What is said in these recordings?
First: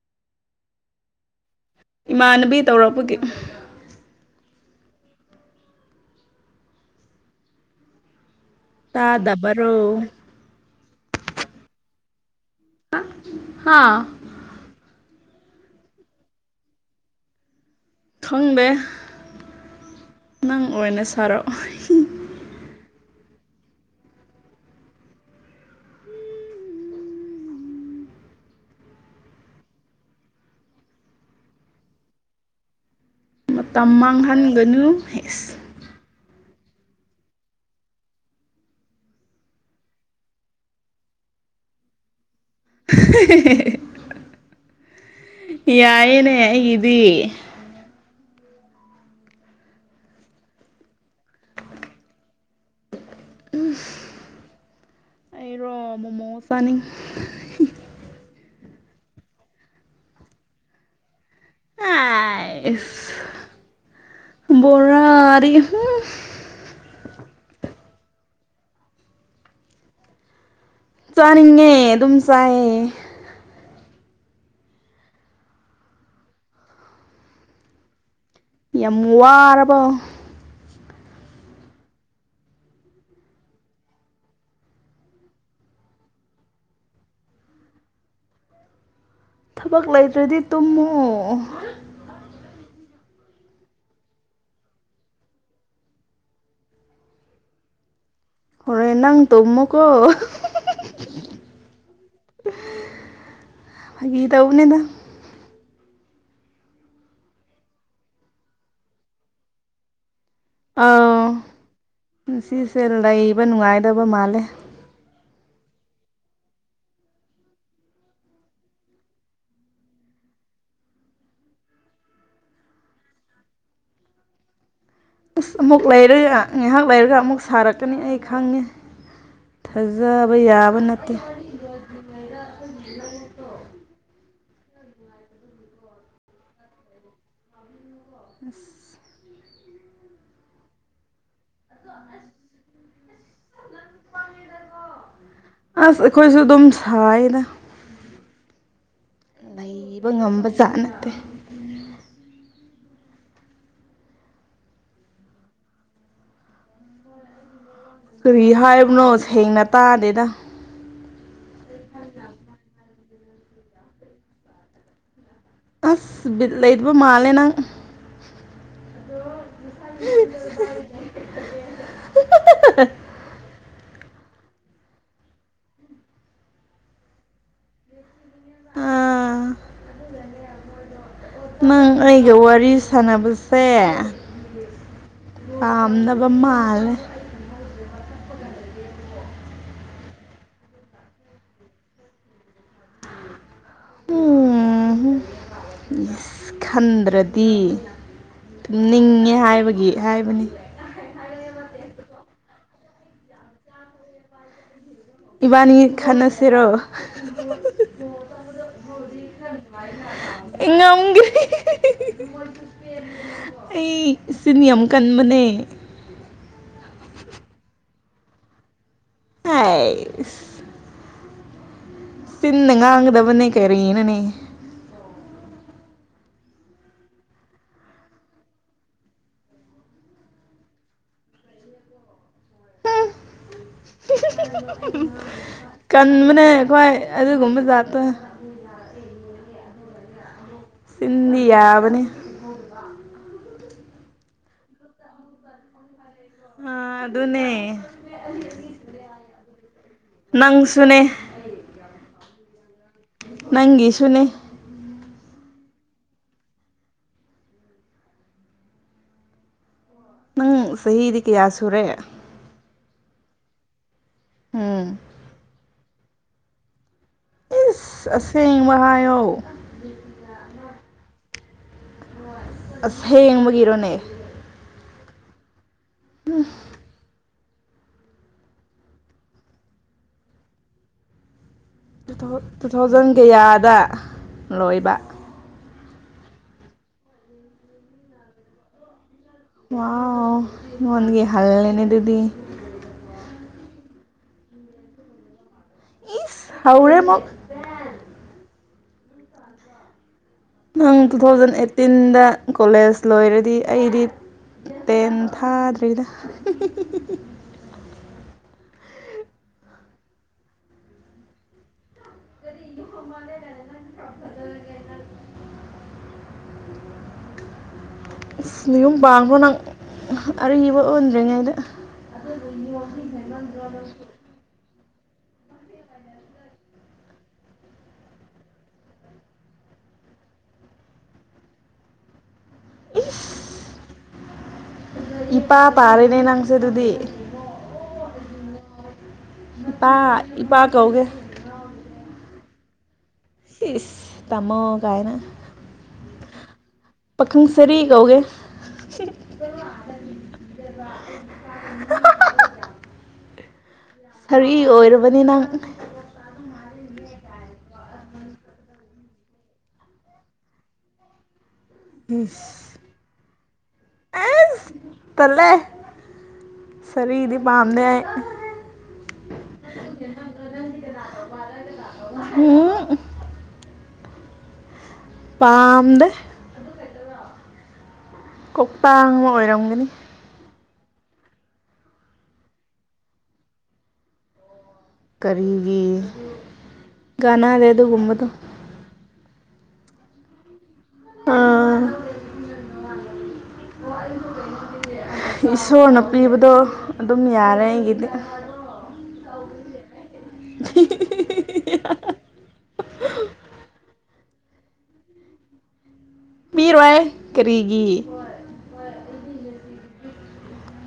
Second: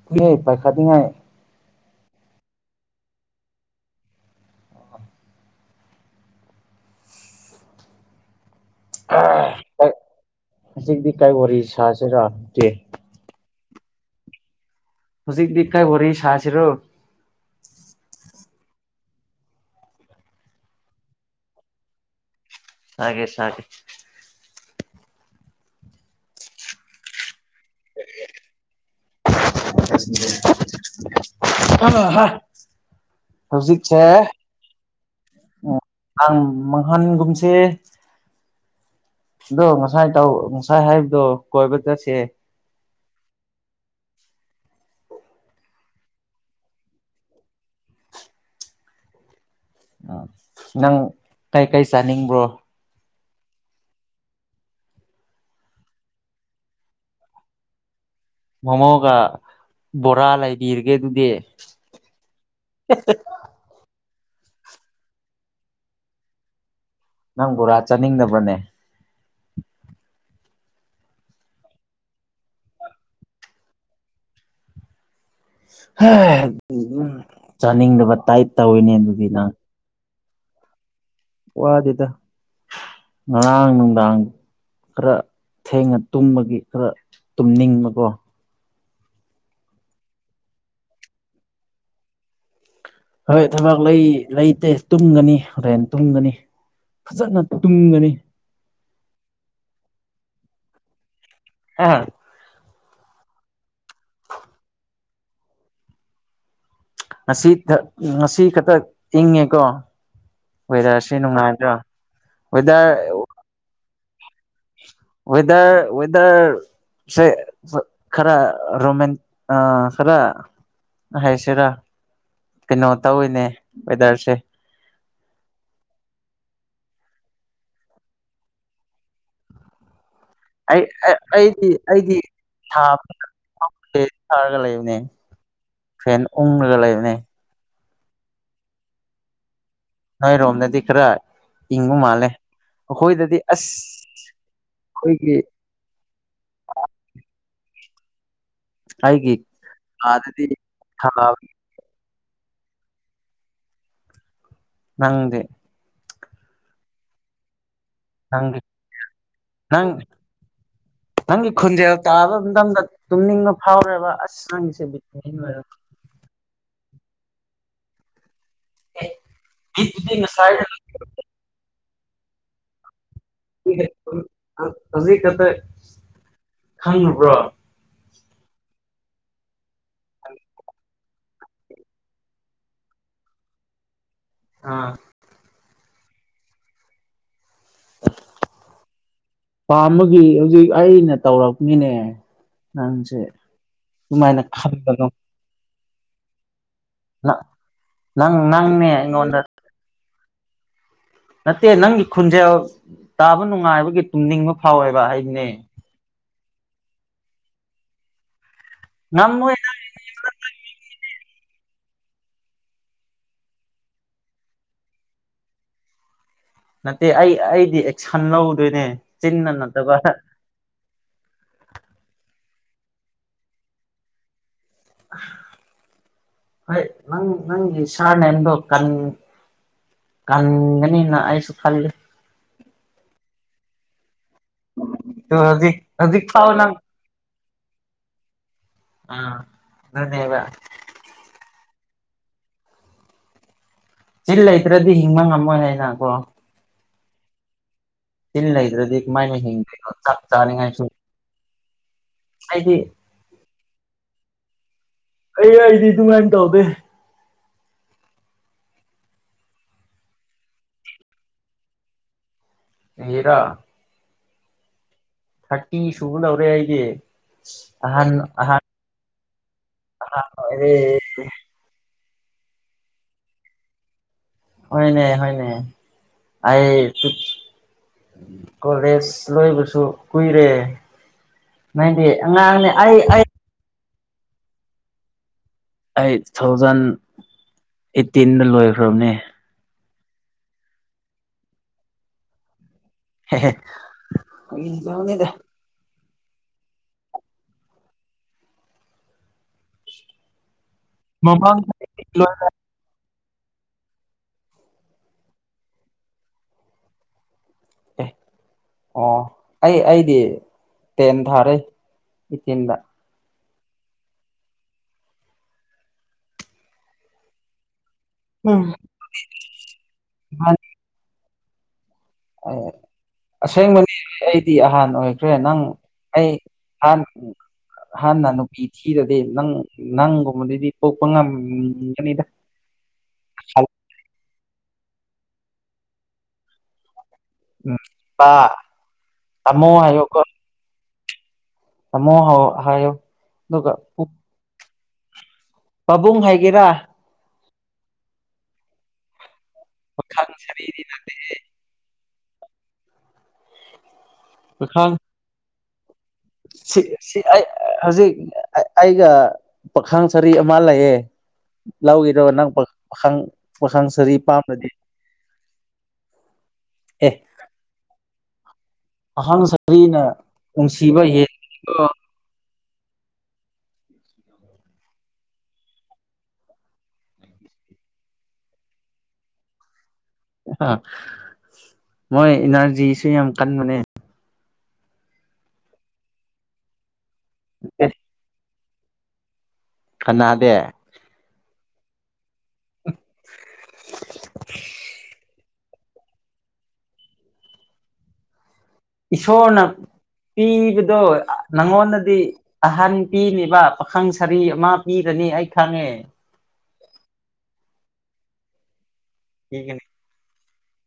[unintelligible] ꯏꯃꯥꯟꯅꯕꯤ ꯇꯧꯔꯛꯄꯒꯤ ꯇꯥꯗꯕꯔꯣ ꯍꯧꯖꯤꯛꯇꯤ ꯀꯩ ꯋꯥꯔꯤ ꯁꯥꯁꯤꯔꯒꯦ ꯍꯥꯥ ꯍꯖꯤꯛꯛꯇꯤ ꯀꯩ ꯋꯥꯔꯤ ꯁꯁꯤꯔꯣ ꯈꯪꯗꯦ ꯅꯪ ꯑꯣꯏꯅ ꯁꯥꯔꯛꯑꯣ ꯁꯥꯒꯦ ꯁꯥꯒꯦ [inaudible] [unintelligible] ꯃꯇꯝ ꯍꯧꯖꯤꯛꯁꯦ ꯃꯥꯡꯍꯟꯒꯅꯨ ꯑꯝ ꯃꯥꯡꯍꯟꯒꯨꯝꯁꯦ ꯑꯗꯣ ꯉꯁꯥꯏ ꯇꯧ ꯉꯁꯥꯏ ꯍꯥꯏꯕꯗꯣ ꯀꯣꯏꯕ ꯆꯠꯁꯦ ꯌꯥꯏꯌꯦꯅꯦ ꯑꯩꯒꯤꯗꯤ ꯅꯪ ꯀꯩꯀꯩ ꯆꯥꯅꯤꯡꯕ꯭ꯔꯣ ꯎꯝ ꯑꯩꯔꯣ ꯃꯣꯃꯣ ꯆꯥꯅꯤꯡ ꯃꯣꯃꯣꯒ ꯕꯣꯔꯥ ꯂꯩꯕꯤꯔꯒꯦ ꯑꯗꯨꯗꯤ ꯕꯣꯔꯥꯗꯤ ꯍꯨꯝ ꯅꯪ ꯕꯣꯔꯥ ꯆꯥꯅꯤꯡꯗꯕ꯭ꯔꯅꯦ ꯆꯥꯅꯤꯡꯉꯦ ꯑꯗꯨꯝ ꯆꯥꯏꯌꯦ ꯆꯥꯅꯤꯡꯗꯕ ꯇꯥꯏꯞ ꯇꯧꯋꯤꯅꯦ ꯌꯥꯝ ꯑꯗꯨꯗꯤ ꯅꯪ [unintelligible] ꯋꯥꯗꯦꯗ ꯉꯔꯥꯡ ꯅꯨꯡꯗꯥꯡ ꯈꯔ ꯊꯦꯡꯅ ꯇꯨꯝꯕꯒꯤ ꯈꯔ ꯇꯨꯝꯅꯤꯡꯕꯀꯣ ꯊꯕꯛ ꯂꯩꯇ꯭ꯔꯗꯤ ꯇꯨꯝꯃꯨ ꯍꯣꯏ ꯊꯕꯥꯛ ꯂꯩ ꯂꯩꯇꯦ ꯇꯨꯝꯒꯅꯤ ꯍꯣꯔꯦꯟ ꯇꯨꯝꯒꯅꯤ ꯐꯖꯅ ꯇꯨꯝꯒꯅꯤ ꯍꯣꯔꯦꯟ ꯅꯪ ꯇꯨꯝꯃꯣꯀꯣ [unintelligible] ꯍꯥ ꯐꯥꯒꯤ ꯇꯧꯕꯅꯤꯗ ꯉꯁꯤ ꯉꯁꯤ ꯈꯛꯇ ꯏꯪꯉꯦꯀꯣ ꯋꯦꯗꯔꯁꯤ ꯑꯥꯎ ꯅꯨꯡꯉꯥꯏꯗ꯭ꯔꯣ ꯉꯁꯤꯁꯦ ꯋꯗꯔ [unintelligible] ꯅꯨꯡꯉꯥꯏꯗꯕ ꯃꯥꯜꯂꯦ ꯋꯦꯗꯔ ꯋꯦꯗꯔ ꯁꯦ ꯈꯔ ꯔꯣꯃ ꯈꯔ ꯍꯥꯏꯁꯤꯔꯥ ꯀꯩꯅꯣ ꯇꯧꯋꯤꯅꯦ ꯋꯦꯗꯔꯁꯦ ꯑꯁ ꯑꯃꯨꯛ ꯂꯩꯔꯒ ꯉꯥꯏꯍꯥꯛ ꯂꯩꯔꯒ ꯑꯃꯨꯛ ꯁꯥꯔꯛꯀꯅꯤ ꯑꯩ ꯈꯪꯉꯦ ꯊꯥꯖꯕ ꯌꯥꯕ ꯑꯩ ꯅꯠꯇꯦ ꯑꯩꯗꯤ ꯑꯩꯗꯤ ꯊꯥꯔꯒ ꯂꯩꯕꯅꯦ [inaudible] ꯐꯦꯟ ꯎꯪꯂꯒ ꯂꯩꯕꯅꯦ ꯑꯁ ꯅꯣꯏꯔꯣꯝꯗꯗꯤ ꯈꯔ ꯏꯪꯕ ꯃꯥꯜꯂꯦ ꯑꯩꯈꯣꯏꯗꯗꯤ ꯑꯁ ꯈꯣꯏꯒꯤ ꯑꯁ ꯑꯩꯈꯣꯏꯁꯨ ꯑꯗꯨꯝ ꯁꯥꯏꯅ ꯑꯩꯒꯤ ꯂꯩꯕ ꯀꯥꯗꯗꯤ ꯉꯝꯕ ꯖꯥꯠ ꯅꯠꯇꯦ [inaudible] ꯅꯪꯗꯦ ꯀꯔꯤ ꯅꯪꯒꯤ ꯍꯥꯏꯕꯅꯣ ꯁꯦꯡꯅ ꯅꯪ ꯇꯥꯗꯦꯗ ꯅꯪꯒꯤ ꯈꯨꯟꯖꯦꯜ ꯇꯥꯕ ꯃꯇꯝꯗ ꯇꯨꯝꯅꯤꯡꯕ ꯐꯥꯎꯔꯦꯕ ꯑꯁ ꯅꯪꯁꯤꯗꯤ [inaudible] ꯑꯁ ꯂꯩꯕ ꯃꯥꯜꯂꯦ ꯅꯪ ꯑꯦ ꯕꯤꯠꯇꯨꯗꯤ ꯉꯁꯥꯏꯅ [inaudible] ꯍꯧꯖꯤꯛ ꯈꯛꯇ ꯈꯪꯉꯕ꯭ꯔꯣ ꯑꯥ ꯎ ꯅꯪ ꯑꯩꯒ ꯋꯥꯔꯤ ꯁꯥꯟꯅꯕꯁꯦ ꯑꯥ ꯄꯥꯝꯗꯕ ꯃꯥꯂꯦ [inaudible] ꯄꯥꯝꯕꯒꯤ ꯍꯧꯖꯤꯛ ꯑꯩꯅ ꯇꯧꯔꯛꯃꯤꯅꯦ ꯅꯪꯁꯦ ꯗꯨꯃꯥꯏꯅ ꯈꯟꯒꯅꯣ ꯌꯦꯁ ꯈꯟꯗ꯭ꯔꯗꯤ ꯅꯪ ꯅꯪꯅꯦ ꯇꯨꯝꯅꯤꯡꯉꯦ ꯑꯩꯉꯣꯟꯗ ꯍꯥꯏꯕꯒꯤ ꯍꯥꯏꯕꯅꯤ ꯅꯠꯇꯦ ꯅꯪꯒꯤ ꯈꯨꯟꯖꯦꯜ ꯇꯥꯕ ꯅꯨꯡꯉꯥꯏꯕꯒꯤ ꯇꯨꯝꯅꯤꯡꯕ ꯐꯥꯎꯋꯦꯕ ꯍꯥꯏ ꯏꯕꯥꯅꯤ ꯈꯟꯅꯁꯤꯔꯣ ꯉꯝꯃꯣꯏ ꯑꯩ ꯉꯝꯒꯦ [unintelligible] ꯑꯩ ꯆꯤꯟ ꯌꯥꯝ ꯀꯟꯕꯅꯦ ꯅꯠꯇꯦ ꯑꯩ ꯑꯩꯗꯤ ꯑꯦꯛꯁꯟ ꯂꯧꯗꯣꯏꯅꯦ ꯆꯤꯟꯅ ꯅꯠꯇꯕ ꯍꯥꯏ ꯆꯤꯟꯅ ꯉꯥꯡꯒꯗꯕꯅꯦ ꯀꯔꯤꯅꯣꯅꯦ ꯍꯣꯏ ꯅꯪ ꯅꯪꯒꯤ ꯁꯔꯅꯦꯟꯗ ꯀꯟ ꯀꯟꯒꯅꯤꯅ ꯑꯩꯁꯨ ꯈꯜꯂꯤ ꯎꯝ ꯑꯗꯣ ꯍꯧꯖꯤꯛ [unintelligible] ꯍꯧꯖꯤꯛ ꯀꯟꯕꯅꯦ ꯐꯥꯎ ꯅꯪ ꯑꯩꯈꯣꯏ ꯑꯗꯨꯒꯨꯝꯕ ꯖꯥꯇꯣ ꯑ ꯑꯗꯨ ꯅꯕ ꯁꯤꯤꯟꯗꯤ ꯌꯥꯕꯅꯤ ꯆꯤꯜ ꯂꯩꯇ꯭ꯔꯗꯤ ꯍꯤꯡꯕ ꯉꯝꯃꯣꯏ ꯍꯥꯏꯅ ꯀꯣ ꯑ ꯑꯗꯨ ꯑꯗꯨꯅꯦ ꯇꯤꯟ ꯂꯩꯗ꯭ꯔꯗꯤ ꯀꯃꯥꯏꯅ ꯍꯤꯡꯗꯦꯅꯣ ꯆꯥꯛ ꯆꯥꯅꯤꯡꯉꯥꯏꯁꯨ ꯅꯪꯁꯨꯅꯦ ꯑꯩꯗꯤ ꯅꯪꯒꯤꯁꯨꯅꯦ ꯑꯩ ꯑꯩꯗꯤ ꯑꯗꯨꯃꯥꯏꯅ ꯇꯧꯗꯦ ꯅꯪ ꯆꯍꯤꯗꯤ ꯀꯌꯥ ꯁꯨꯔꯦ ꯍꯤꯔꯥ ꯎꯝ ꯊꯥꯔꯇꯤ ꯁꯨꯕ ꯂꯧꯔꯦ ꯑꯩꯒꯤ ꯑꯍꯟ ꯏꯁ ꯑꯍ ꯑꯁꯦꯡꯕ ꯍꯥꯏꯌꯣ [inaudible] ꯂꯣꯏꯔꯦ ꯑꯁ ꯍꯦꯡꯕꯒꯤꯔꯣꯅꯦ ꯍꯣꯏꯅꯦ ꯍꯣꯏꯅꯦ ꯑꯩ ꯇꯨ ꯀꯣꯂꯦꯖ ꯂꯣꯏꯕꯁꯨ ꯀꯨꯏꯔꯦ ꯅꯪꯗꯤ ꯇꯨꯊꯥꯎ ꯑꯉꯥꯡꯅꯦ ꯑꯩ ꯇꯨꯊꯥꯎꯖꯟ ꯑꯩ ꯀꯌꯥꯗ ꯂꯣꯏꯕ ꯑꯩ ꯇꯨ ꯊꯥꯎꯖꯟ ꯑꯩꯠꯇꯤꯟꯗ ꯂꯣꯏꯈ꯭ꯔꯕꯅꯦ ꯋꯥ ꯅꯟꯦ ꯍꯜꯅꯦꯗꯗꯗꯤ ꯅꯤꯗ ꯏꯁ ꯍꯥꯎꯔꯦ ꯃꯛ ꯅꯪ ꯇꯨ ꯊꯥꯎꯖꯟ ꯃꯃꯥꯡ ꯑꯩꯠꯇꯤꯟꯗ ꯀꯣꯂꯦꯖ ꯂꯣꯏꯔꯗꯤ ꯑꯩꯗꯤ ꯇꯦꯟ ꯊꯥꯗ꯭ꯔꯤꯗ ꯑꯦ ꯑꯣ ꯑꯩ ꯑꯩꯗꯤ ꯇꯦꯟ ꯊꯥꯔꯦꯤꯟ ꯃꯦ ꯍꯥꯏꯅ ꯈ ꯐꯖꯒꯦ ꯎꯝ ꯅꯌꯨꯝ ꯄꯥꯟꯕꯥꯡꯕ꯭ꯔꯣ ꯅꯪ ꯑꯕ ꯑꯣꯟꯗ꯭ꯔꯤꯉꯩꯗ ꯑ ꯑꯁꯦꯡꯕꯅꯤ ꯑꯩꯗꯤ ꯑꯍꯥꯟ ꯑꯣꯏꯈ꯭ꯔꯦ ꯅꯪ ꯑꯩ ꯑꯍꯥꯟ ꯍꯥꯟꯅ ꯅꯨꯄꯤ ꯊꯤꯔꯗꯤ ꯅꯪ ꯅꯪꯒꯨꯝꯕꯗꯗꯤ ꯀꯣꯛꯄ ꯉꯝꯒꯅꯤꯗ ꯏꯄꯥ ꯄꯥꯔꯦꯅꯦ ꯅꯪꯁꯦ ꯑꯗꯨꯗꯤ ꯎ ꯄꯥ ꯇꯥꯃꯣ ꯏꯄꯥ ꯏ ꯄꯥ ꯀꯧꯒꯦ ꯃꯣꯍ ꯍꯥꯏꯣ ꯇꯃꯣ ꯀꯥꯏꯅ ꯄꯥꯕꯨꯡ ꯍꯥꯏꯒꯦꯔꯥ ꯄꯥꯈꯪ ꯁꯔꯤ ꯀꯧꯒꯦ ꯄꯥ ꯁꯔ ꯀꯔꯤ ꯏ ꯄꯥꯈꯪ ꯑꯣꯏꯨꯔꯕꯅꯤ ꯅꯪ ꯁꯤ ꯑꯩ ꯍꯧꯖꯤꯛ ꯑꯩꯒ ꯄꯥꯈꯥꯡ ꯁꯔꯤ ꯑꯃ ꯂꯩꯌꯦꯦ ꯂꯧꯈꯤꯗ ꯏꯁ ꯅꯪꯥꯈ ꯄꯥꯈꯥꯡ ꯁꯔꯤ ꯄꯥꯝꯂꯗꯤ ꯑꯁ ꯇꯜꯂꯦ ꯁꯔꯤꯗꯤ ꯄꯥꯝꯗꯦ ꯑꯍꯪ ꯁꯔꯤꯅ ꯅꯨꯡꯁꯤꯕ ꯌꯦ ꯎꯝ ꯑꯣ ꯄꯥꯝꯗ ꯀꯣꯛꯄ ꯑꯃ ꯑꯣꯏꯔꯝꯒꯅꯤ ꯑ ꯃꯣꯏ ꯏꯅꯔꯖꯤꯁꯨ ꯌꯥꯝ ꯀꯟꯕꯅꯦ ꯀꯔꯤꯒꯤ ꯅꯥ ꯂꯩ ꯑꯦ ꯑꯗꯨꯒꯨꯝꯃ ꯇ ꯈꯅꯗꯦ ꯏꯁꯣꯔꯅꯥ ꯄꯤꯕꯗꯣ ꯑꯗꯨꯝ ꯌꯥꯔꯦ ꯑꯩꯒꯤꯗꯤ ꯏꯁꯣꯔꯅ ꯄꯤꯕꯗꯣ ꯅꯪꯉꯣꯟꯗꯗꯤ ꯑꯍꯟ ꯄꯤꯅꯦꯕ ꯄꯥꯈꯪ ꯁꯥꯔꯤ ꯑꯃ ꯄꯤꯔꯅꯤ ꯑꯩ ꯈꯪꯉꯦ ꯄꯤꯔꯣꯏ ꯀꯔꯤꯒꯤ ꯍꯒ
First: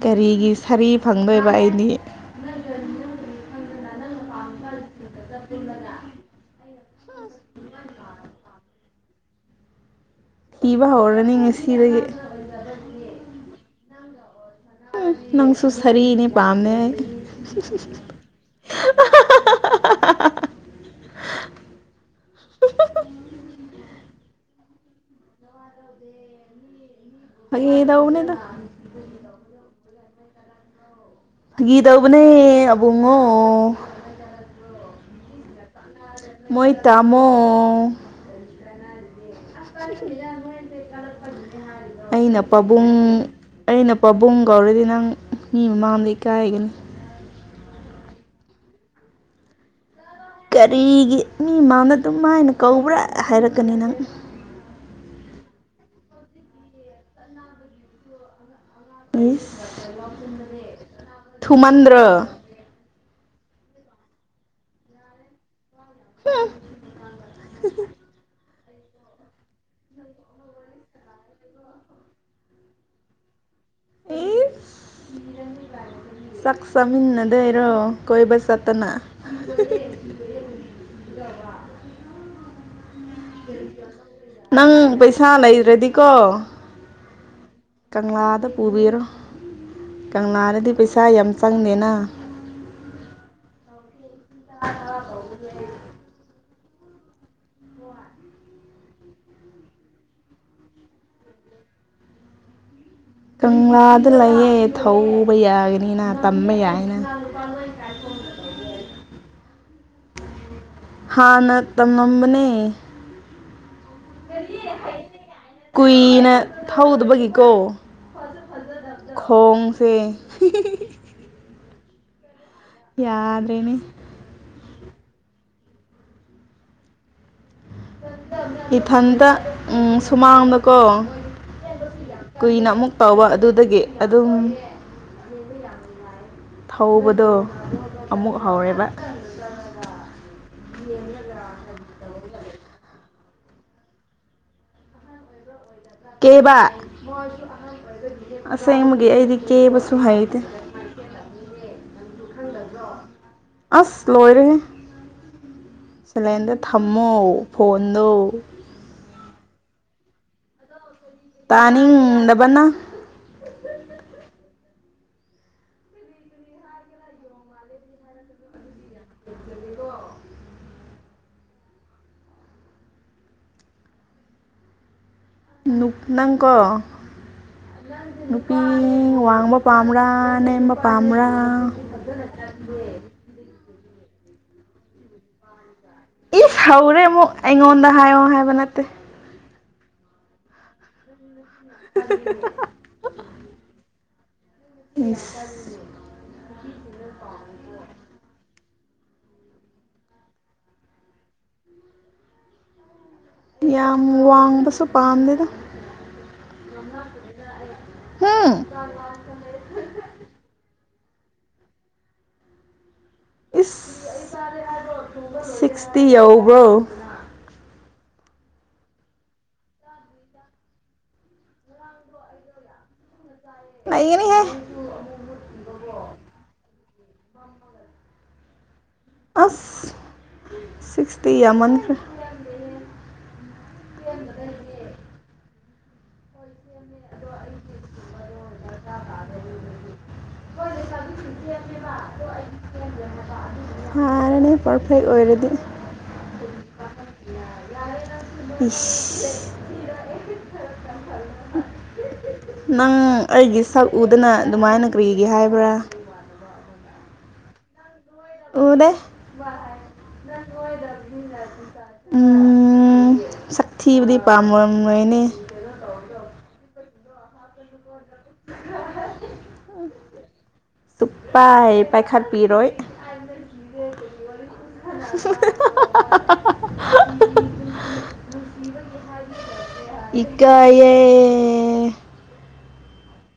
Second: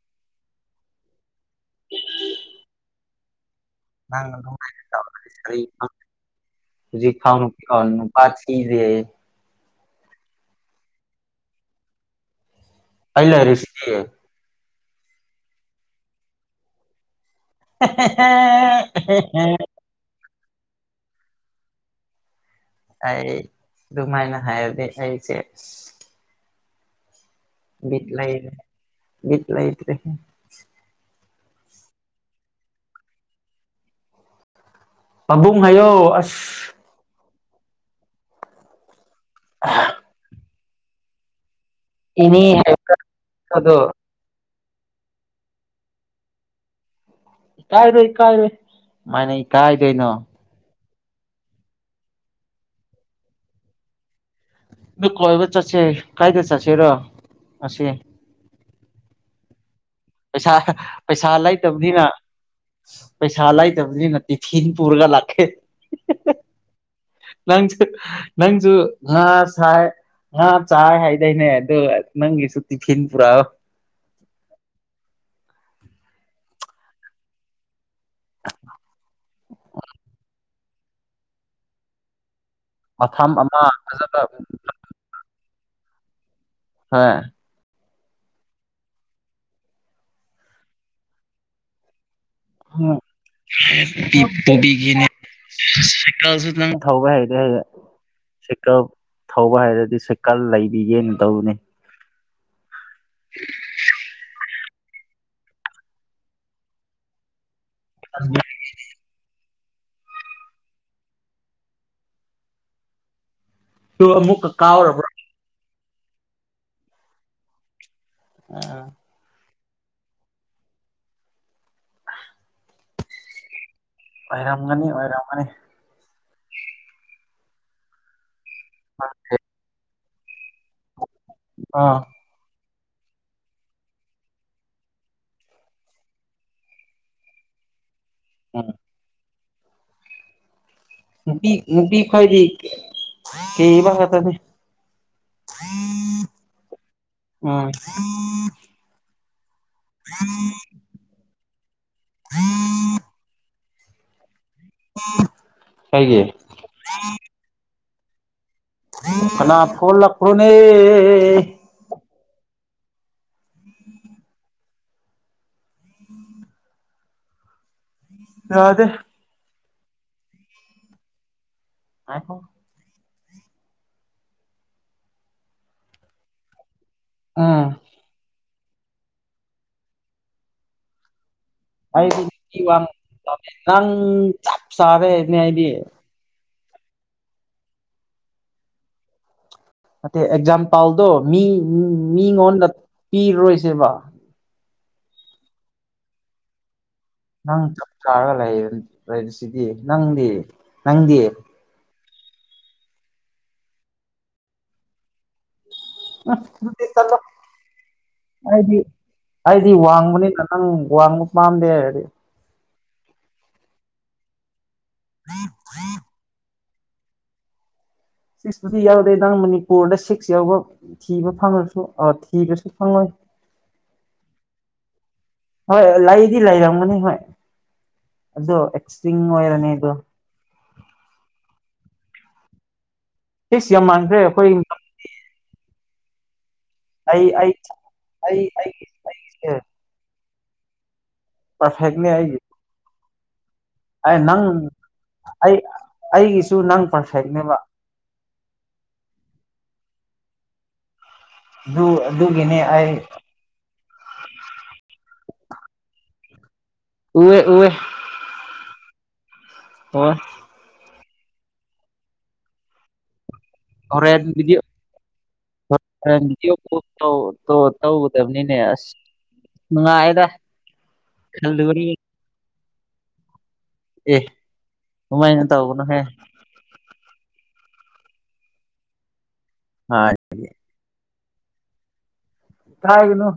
ꯀꯔꯤꯒꯤ ꯁꯔꯤꯞ ꯐꯪꯗꯣꯏꯕ ꯑꯩꯅꯤ ꯅꯪ ꯅꯨꯡꯉꯥꯏ ꯐꯅꯅ ꯍꯧꯖꯤꯛ ꯊꯥꯎ ꯀꯥꯁꯤꯤꯁꯦ ꯄꯤꯕ ꯍꯧꯔꯅꯤ ꯉꯁꯤꯗꯒꯤ ꯑꯩꯅ ꯔꯤꯁꯤ ꯅꯪꯁꯨ ꯁꯔꯤꯅꯦ ꯄꯥꯝꯅꯦ ꯑꯩ [unintelligible] [unintelligible] ꯑꯩ ꯑꯗꯨꯃꯥꯏꯅ ꯍꯥꯏꯔꯗꯤ ꯑꯩꯁꯦ ꯑ ꯠꯂ꯭ꯔꯦ ꯒꯤꯠꯂ ꯏꯗ꯭ꯔꯦ ꯒꯤꯤ ꯇꯧꯕꯅꯦ ꯑꯕꯨꯡꯉꯣ ꯄꯕꯨꯡ ꯍꯥꯏꯌꯣ ꯑꯁ ꯃꯣꯏ ꯇꯥꯃꯣ ꯑꯩꯅ ꯏꯅꯦ ꯄꯥꯕꯨꯡ ꯍꯥꯏꯕꯗꯣ ꯑꯩꯅ ꯄꯥꯕꯨꯡ ꯀꯧꯔꯗꯤ ꯅꯪ ꯃꯤ ꯃꯃꯥꯡꯗ ꯏꯀꯥꯏꯒꯅꯤ ꯀꯥꯏꯔꯣꯏ ꯀꯥꯏꯔꯣꯏ ꯃꯅ ꯀꯥꯏꯗꯣꯏꯩꯅꯣ ꯀꯔꯤꯒꯤ ꯃꯤ ꯃꯅ ꯑꯗꯨꯝ ꯃꯥꯅ ꯀꯧꯕ꯭ꯔꯥ ꯍꯥꯏꯔꯛꯀꯅꯤ ꯅꯪ ꯅ ꯀꯕ ꯆꯠꯁꯦ ꯀꯥꯏꯗ ꯆꯠꯁꯦꯔ ꯑꯁꯦ ꯄꯨꯁ ꯄꯩꯁꯥ ꯄꯩꯁꯥ ꯂꯩꯇꯕꯅꯤꯅ ꯄꯩꯁꯥ ꯂ ꯂꯩꯇꯕꯅꯤ ꯅꯠꯇꯤ ꯐꯤꯅ ꯄꯨꯔꯒ ꯂꯥꯛꯀꯦ ꯅꯁꯨ ꯅꯪꯁꯨ ꯉ ꯁꯥꯥꯏ ꯍꯥ ꯆꯥꯏ ꯍꯥꯏꯗꯣꯏꯅꯦ ꯑꯗꯨꯗ ꯅꯪꯒꯤꯁꯨ ꯇꯤꯐꯤꯟ ꯄꯨꯔꯛꯑꯣ [unintelligible] ꯁꯛ ꯆꯃꯤꯟ ꯑꯗꯩꯔꯣ ꯀꯣꯏꯕ ꯆꯥꯇꯅ [unintelligible] ꯃꯐꯝ ꯑꯃ ꯐꯖꯕ ꯅꯪ ꯄꯩꯁꯥ ꯂꯩꯗ꯭ꯔꯗꯤꯀꯣ ꯍꯥ ꯀꯪꯂꯥꯗ ꯄꯨꯕꯤꯔꯣ ꯀꯪꯂꯥꯗꯗꯤ ꯄꯩꯁꯥ ꯌꯥꯝ ꯆꯪꯗꯦꯅ ꯄ ꯇꯕꯤꯒꯤꯅꯦ ꯁꯥꯏꯀꯜꯁꯨ ꯅꯪ ꯊꯧꯕ ꯍꯩꯔꯦ ꯍꯧꯗꯤꯦ ꯁꯥꯏꯀꯜ ꯊꯧꯕ ꯍꯥꯏꯔꯗꯤ ꯁꯥꯏꯀꯜ ꯂꯩꯕꯤꯒꯦꯅ ꯇꯧꯕꯅꯦ ꯀꯪꯂꯥꯗ ꯂꯩꯌꯦ ꯊꯧꯕ ꯌꯥꯒꯅꯤꯅ ꯇꯝꯕ ꯌꯥꯏꯅ ꯑꯗꯨ ꯍꯥꯥꯟ ꯅ ꯇꯝ ꯅꯝꯕꯅꯦ ꯇ ꯑꯃꯨꯛ ꯀꯥꯎꯔꯔꯕ꯭ꯔ ꯀꯨꯏꯅ ꯊꯧꯗꯕꯒꯤꯀꯣ ꯑ ꯈꯣꯡꯁꯦ ꯌꯥꯔꯦꯅꯦ ꯑꯣꯏꯔꯝꯒꯅꯤ ꯑꯣꯏꯔꯝꯒꯅꯤ ꯏꯊꯟꯇ ꯁꯨꯃꯥꯡꯗꯀꯣ ꯑꯥ ꯀꯨꯏꯅ ꯑꯃꯨꯛ ꯇꯥꯎꯕ ꯑꯗꯨꯗꯒꯤ ꯑꯗꯨꯝ ꯊꯧꯕꯗꯣ ꯑꯃꯨꯛ ꯍꯧꯔꯦꯕ ꯐꯣꯏꯗꯤ ꯀꯕ ꯇꯅꯦ ꯀꯦꯕ ꯎꯝ ꯁꯦꯡꯃꯒꯤ ꯑꯩꯗꯤ ꯀꯦꯕꯁꯨ ꯍꯩꯗꯦ ꯑꯁ ꯂꯣꯏꯔꯅꯦꯦ ꯀꯩꯒꯤ ꯁꯂꯦꯟꯗ ꯊꯝꯃꯣ ꯐꯣꯟꯗꯣ ꯅꯥ ꯀꯣꯜꯂꯈ꯭ꯔꯣꯅꯦ ꯇꯥꯅꯤꯡꯗꯕꯅ ꯎꯝ ꯑꯗꯦ ꯑꯈꯣ ꯅꯨꯨꯞꯅꯥꯪꯀ ꯎꯝ ꯃꯤ ꯋꯥꯡꯕ ꯄꯥꯝꯕ꯭ꯔꯥ ꯅꯦꯝꯕ ꯄꯥꯝꯕ꯭ꯔꯥ ꯑꯩꯗꯤ ꯅꯪ ꯆꯞ ꯆꯥꯔꯦꯅꯦ ꯍꯥꯏꯗꯤ ꯏꯁ ꯍꯧꯔꯦ ꯑꯃꯨꯛ ꯑꯩꯉꯣꯟꯗ ꯍꯥꯏꯌꯣ ꯍꯥꯏꯕ ꯅꯠꯇꯦ ꯅꯠꯇꯦ ꯑꯦꯛꯖꯥꯝꯄꯥꯜꯗꯣ ꯃꯤ ꯃꯤꯉꯣꯟꯗ ꯄꯤꯔꯔꯣꯏꯁꯦꯕ ꯑꯦ ꯅꯪ ꯆꯞ ꯆꯥꯔꯒ ꯂꯩꯔꯤꯁꯤꯗꯤ ꯅꯪꯗꯤ ꯅꯪꯗꯤ ꯌꯥ ꯋꯥꯥꯡꯉꯕ ꯁ ꯄꯥꯟꯗꯗ ꯑꯗꯨꯗꯤ ꯆꯠꯂꯣ ꯍꯝ ꯑꯩꯗꯤ ꯑꯩꯗꯤ ꯋꯥꯡꯕꯅꯤꯅ ꯅꯪ ꯋꯥꯡꯕ ꯄꯥꯝꯗꯦ ꯍꯥꯏꯔꯗꯤ ꯏꯁ ꯁꯤꯛꯁꯇꯤ ꯌꯕ꯭ꯔꯣ ꯁꯤꯛꯁꯇꯨꯗꯤ ꯌꯥꯎꯗꯦ ꯏ ꯅꯪ ꯃꯅꯤꯄꯨꯔꯗ ꯁꯤꯛꯁ ꯌꯥꯎꯕ ꯊꯤꯕ ꯐꯪꯂꯉꯁꯨ ꯑ ꯊꯤꯕꯁꯨ ꯐꯪꯂꯉꯣꯏ ꯑꯅꯤ ꯍꯥꯏꯦ ꯍꯣꯏ ꯂꯗꯤ ꯂꯩꯔꯝꯒꯅꯤ ꯍꯣꯏ ꯑꯗꯣ ꯑꯦꯛꯁꯇ꯭ꯔꯤꯡ ꯑꯣꯏꯔꯅꯤ ꯑꯁ ꯑꯗꯣ ꯁꯤꯛꯁꯇꯤ ꯌꯥ ꯃꯟ ꯁꯤꯁ ꯌꯥꯝ ꯃꯥꯟꯈ꯭ꯔꯦ ꯑꯩꯈꯣꯏ ꯑꯩ ꯑꯩ ꯑꯩ ꯑꯩꯒꯤꯁꯦ ꯍ ꯆꯕꯤ ꯄꯔꯐꯦꯛꯅꯦ ꯍꯥꯏꯑꯒ ꯐꯔꯅꯦ ꯄꯔꯐꯦꯛ ꯑꯣꯏꯔꯗꯤ ꯑꯩ ꯑꯩꯒꯤꯁꯨ ꯅꯪ ꯄꯔꯁꯅꯦꯕ ꯎꯝ ꯑꯗꯨ ꯑꯗꯨꯒꯤꯅꯦ ꯑꯩ ꯑꯩꯒꯤ ꯁꯛ ꯎꯗꯅ ꯑꯗꯨꯃꯥꯏꯅ ꯀꯔꯤꯒꯤ ꯍꯥꯏꯕ꯭ꯔꯥ ꯎꯋ ꯎꯋ ꯎꯅꯦ ꯍꯣꯏ ꯎꯝ ꯁꯛꯊꯤꯕꯗꯤ ꯍꯣꯔꯦꯟꯕꯤꯗꯤꯑꯣ ꯄꯥꯝꯃꯝꯔꯣꯏꯅꯦ ꯍꯣꯔꯗꯤꯑꯣꯣ ꯇꯧꯒꯗꯕꯅꯤꯅꯦ ꯑꯁ ꯅꯨꯡꯉꯥꯏꯗ ꯇꯨꯄ ꯈꯜꯂꯨꯔꯤ ꯄꯥꯏꯈꯠꯄꯤꯔꯣꯏ [unintelligible] ꯑꯦ ꯀꯃꯥꯏꯅ ꯇꯧꯕꯅꯣꯍꯦ [unintelligible] [unintelligible] ꯑ ꯏꯀꯌꯦꯦ ꯊꯥꯏꯒꯅ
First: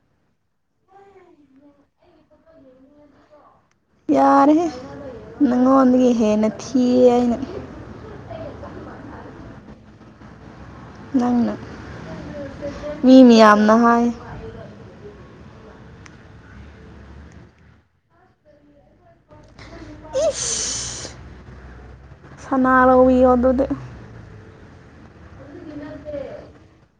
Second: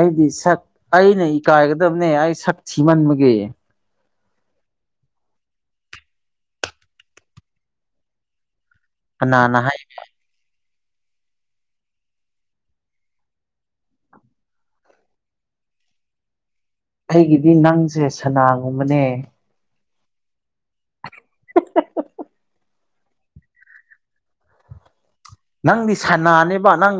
ꯑꯩꯗꯤ ꯁꯛ ꯑꯩꯅ ꯏꯀꯥꯏꯒꯗꯕꯅꯦ ꯑꯩ ꯁꯛ ꯊꯤꯃꯟꯕꯒꯤ ꯌꯥꯔꯦ ꯅꯪꯉꯣꯟꯗꯒꯤ ꯍꯦꯟꯅ ꯊꯤꯌꯦ ꯑꯩꯅ [unintelligible] ꯅꯪꯅ ꯃꯤ ꯃꯌꯥꯝꯅꯍꯥꯏ ꯑꯩꯒꯤꯗꯤ ꯅꯪꯁꯦ ꯁꯅꯥꯒꯨꯝꯕꯅꯦ [unintelligible] [inaudible] ꯁꯅꯥꯔꯧꯋꯤ [unintelligible] ꯅꯪꯗꯤ ꯁꯥꯟꯅꯅꯦꯕ ꯅꯪ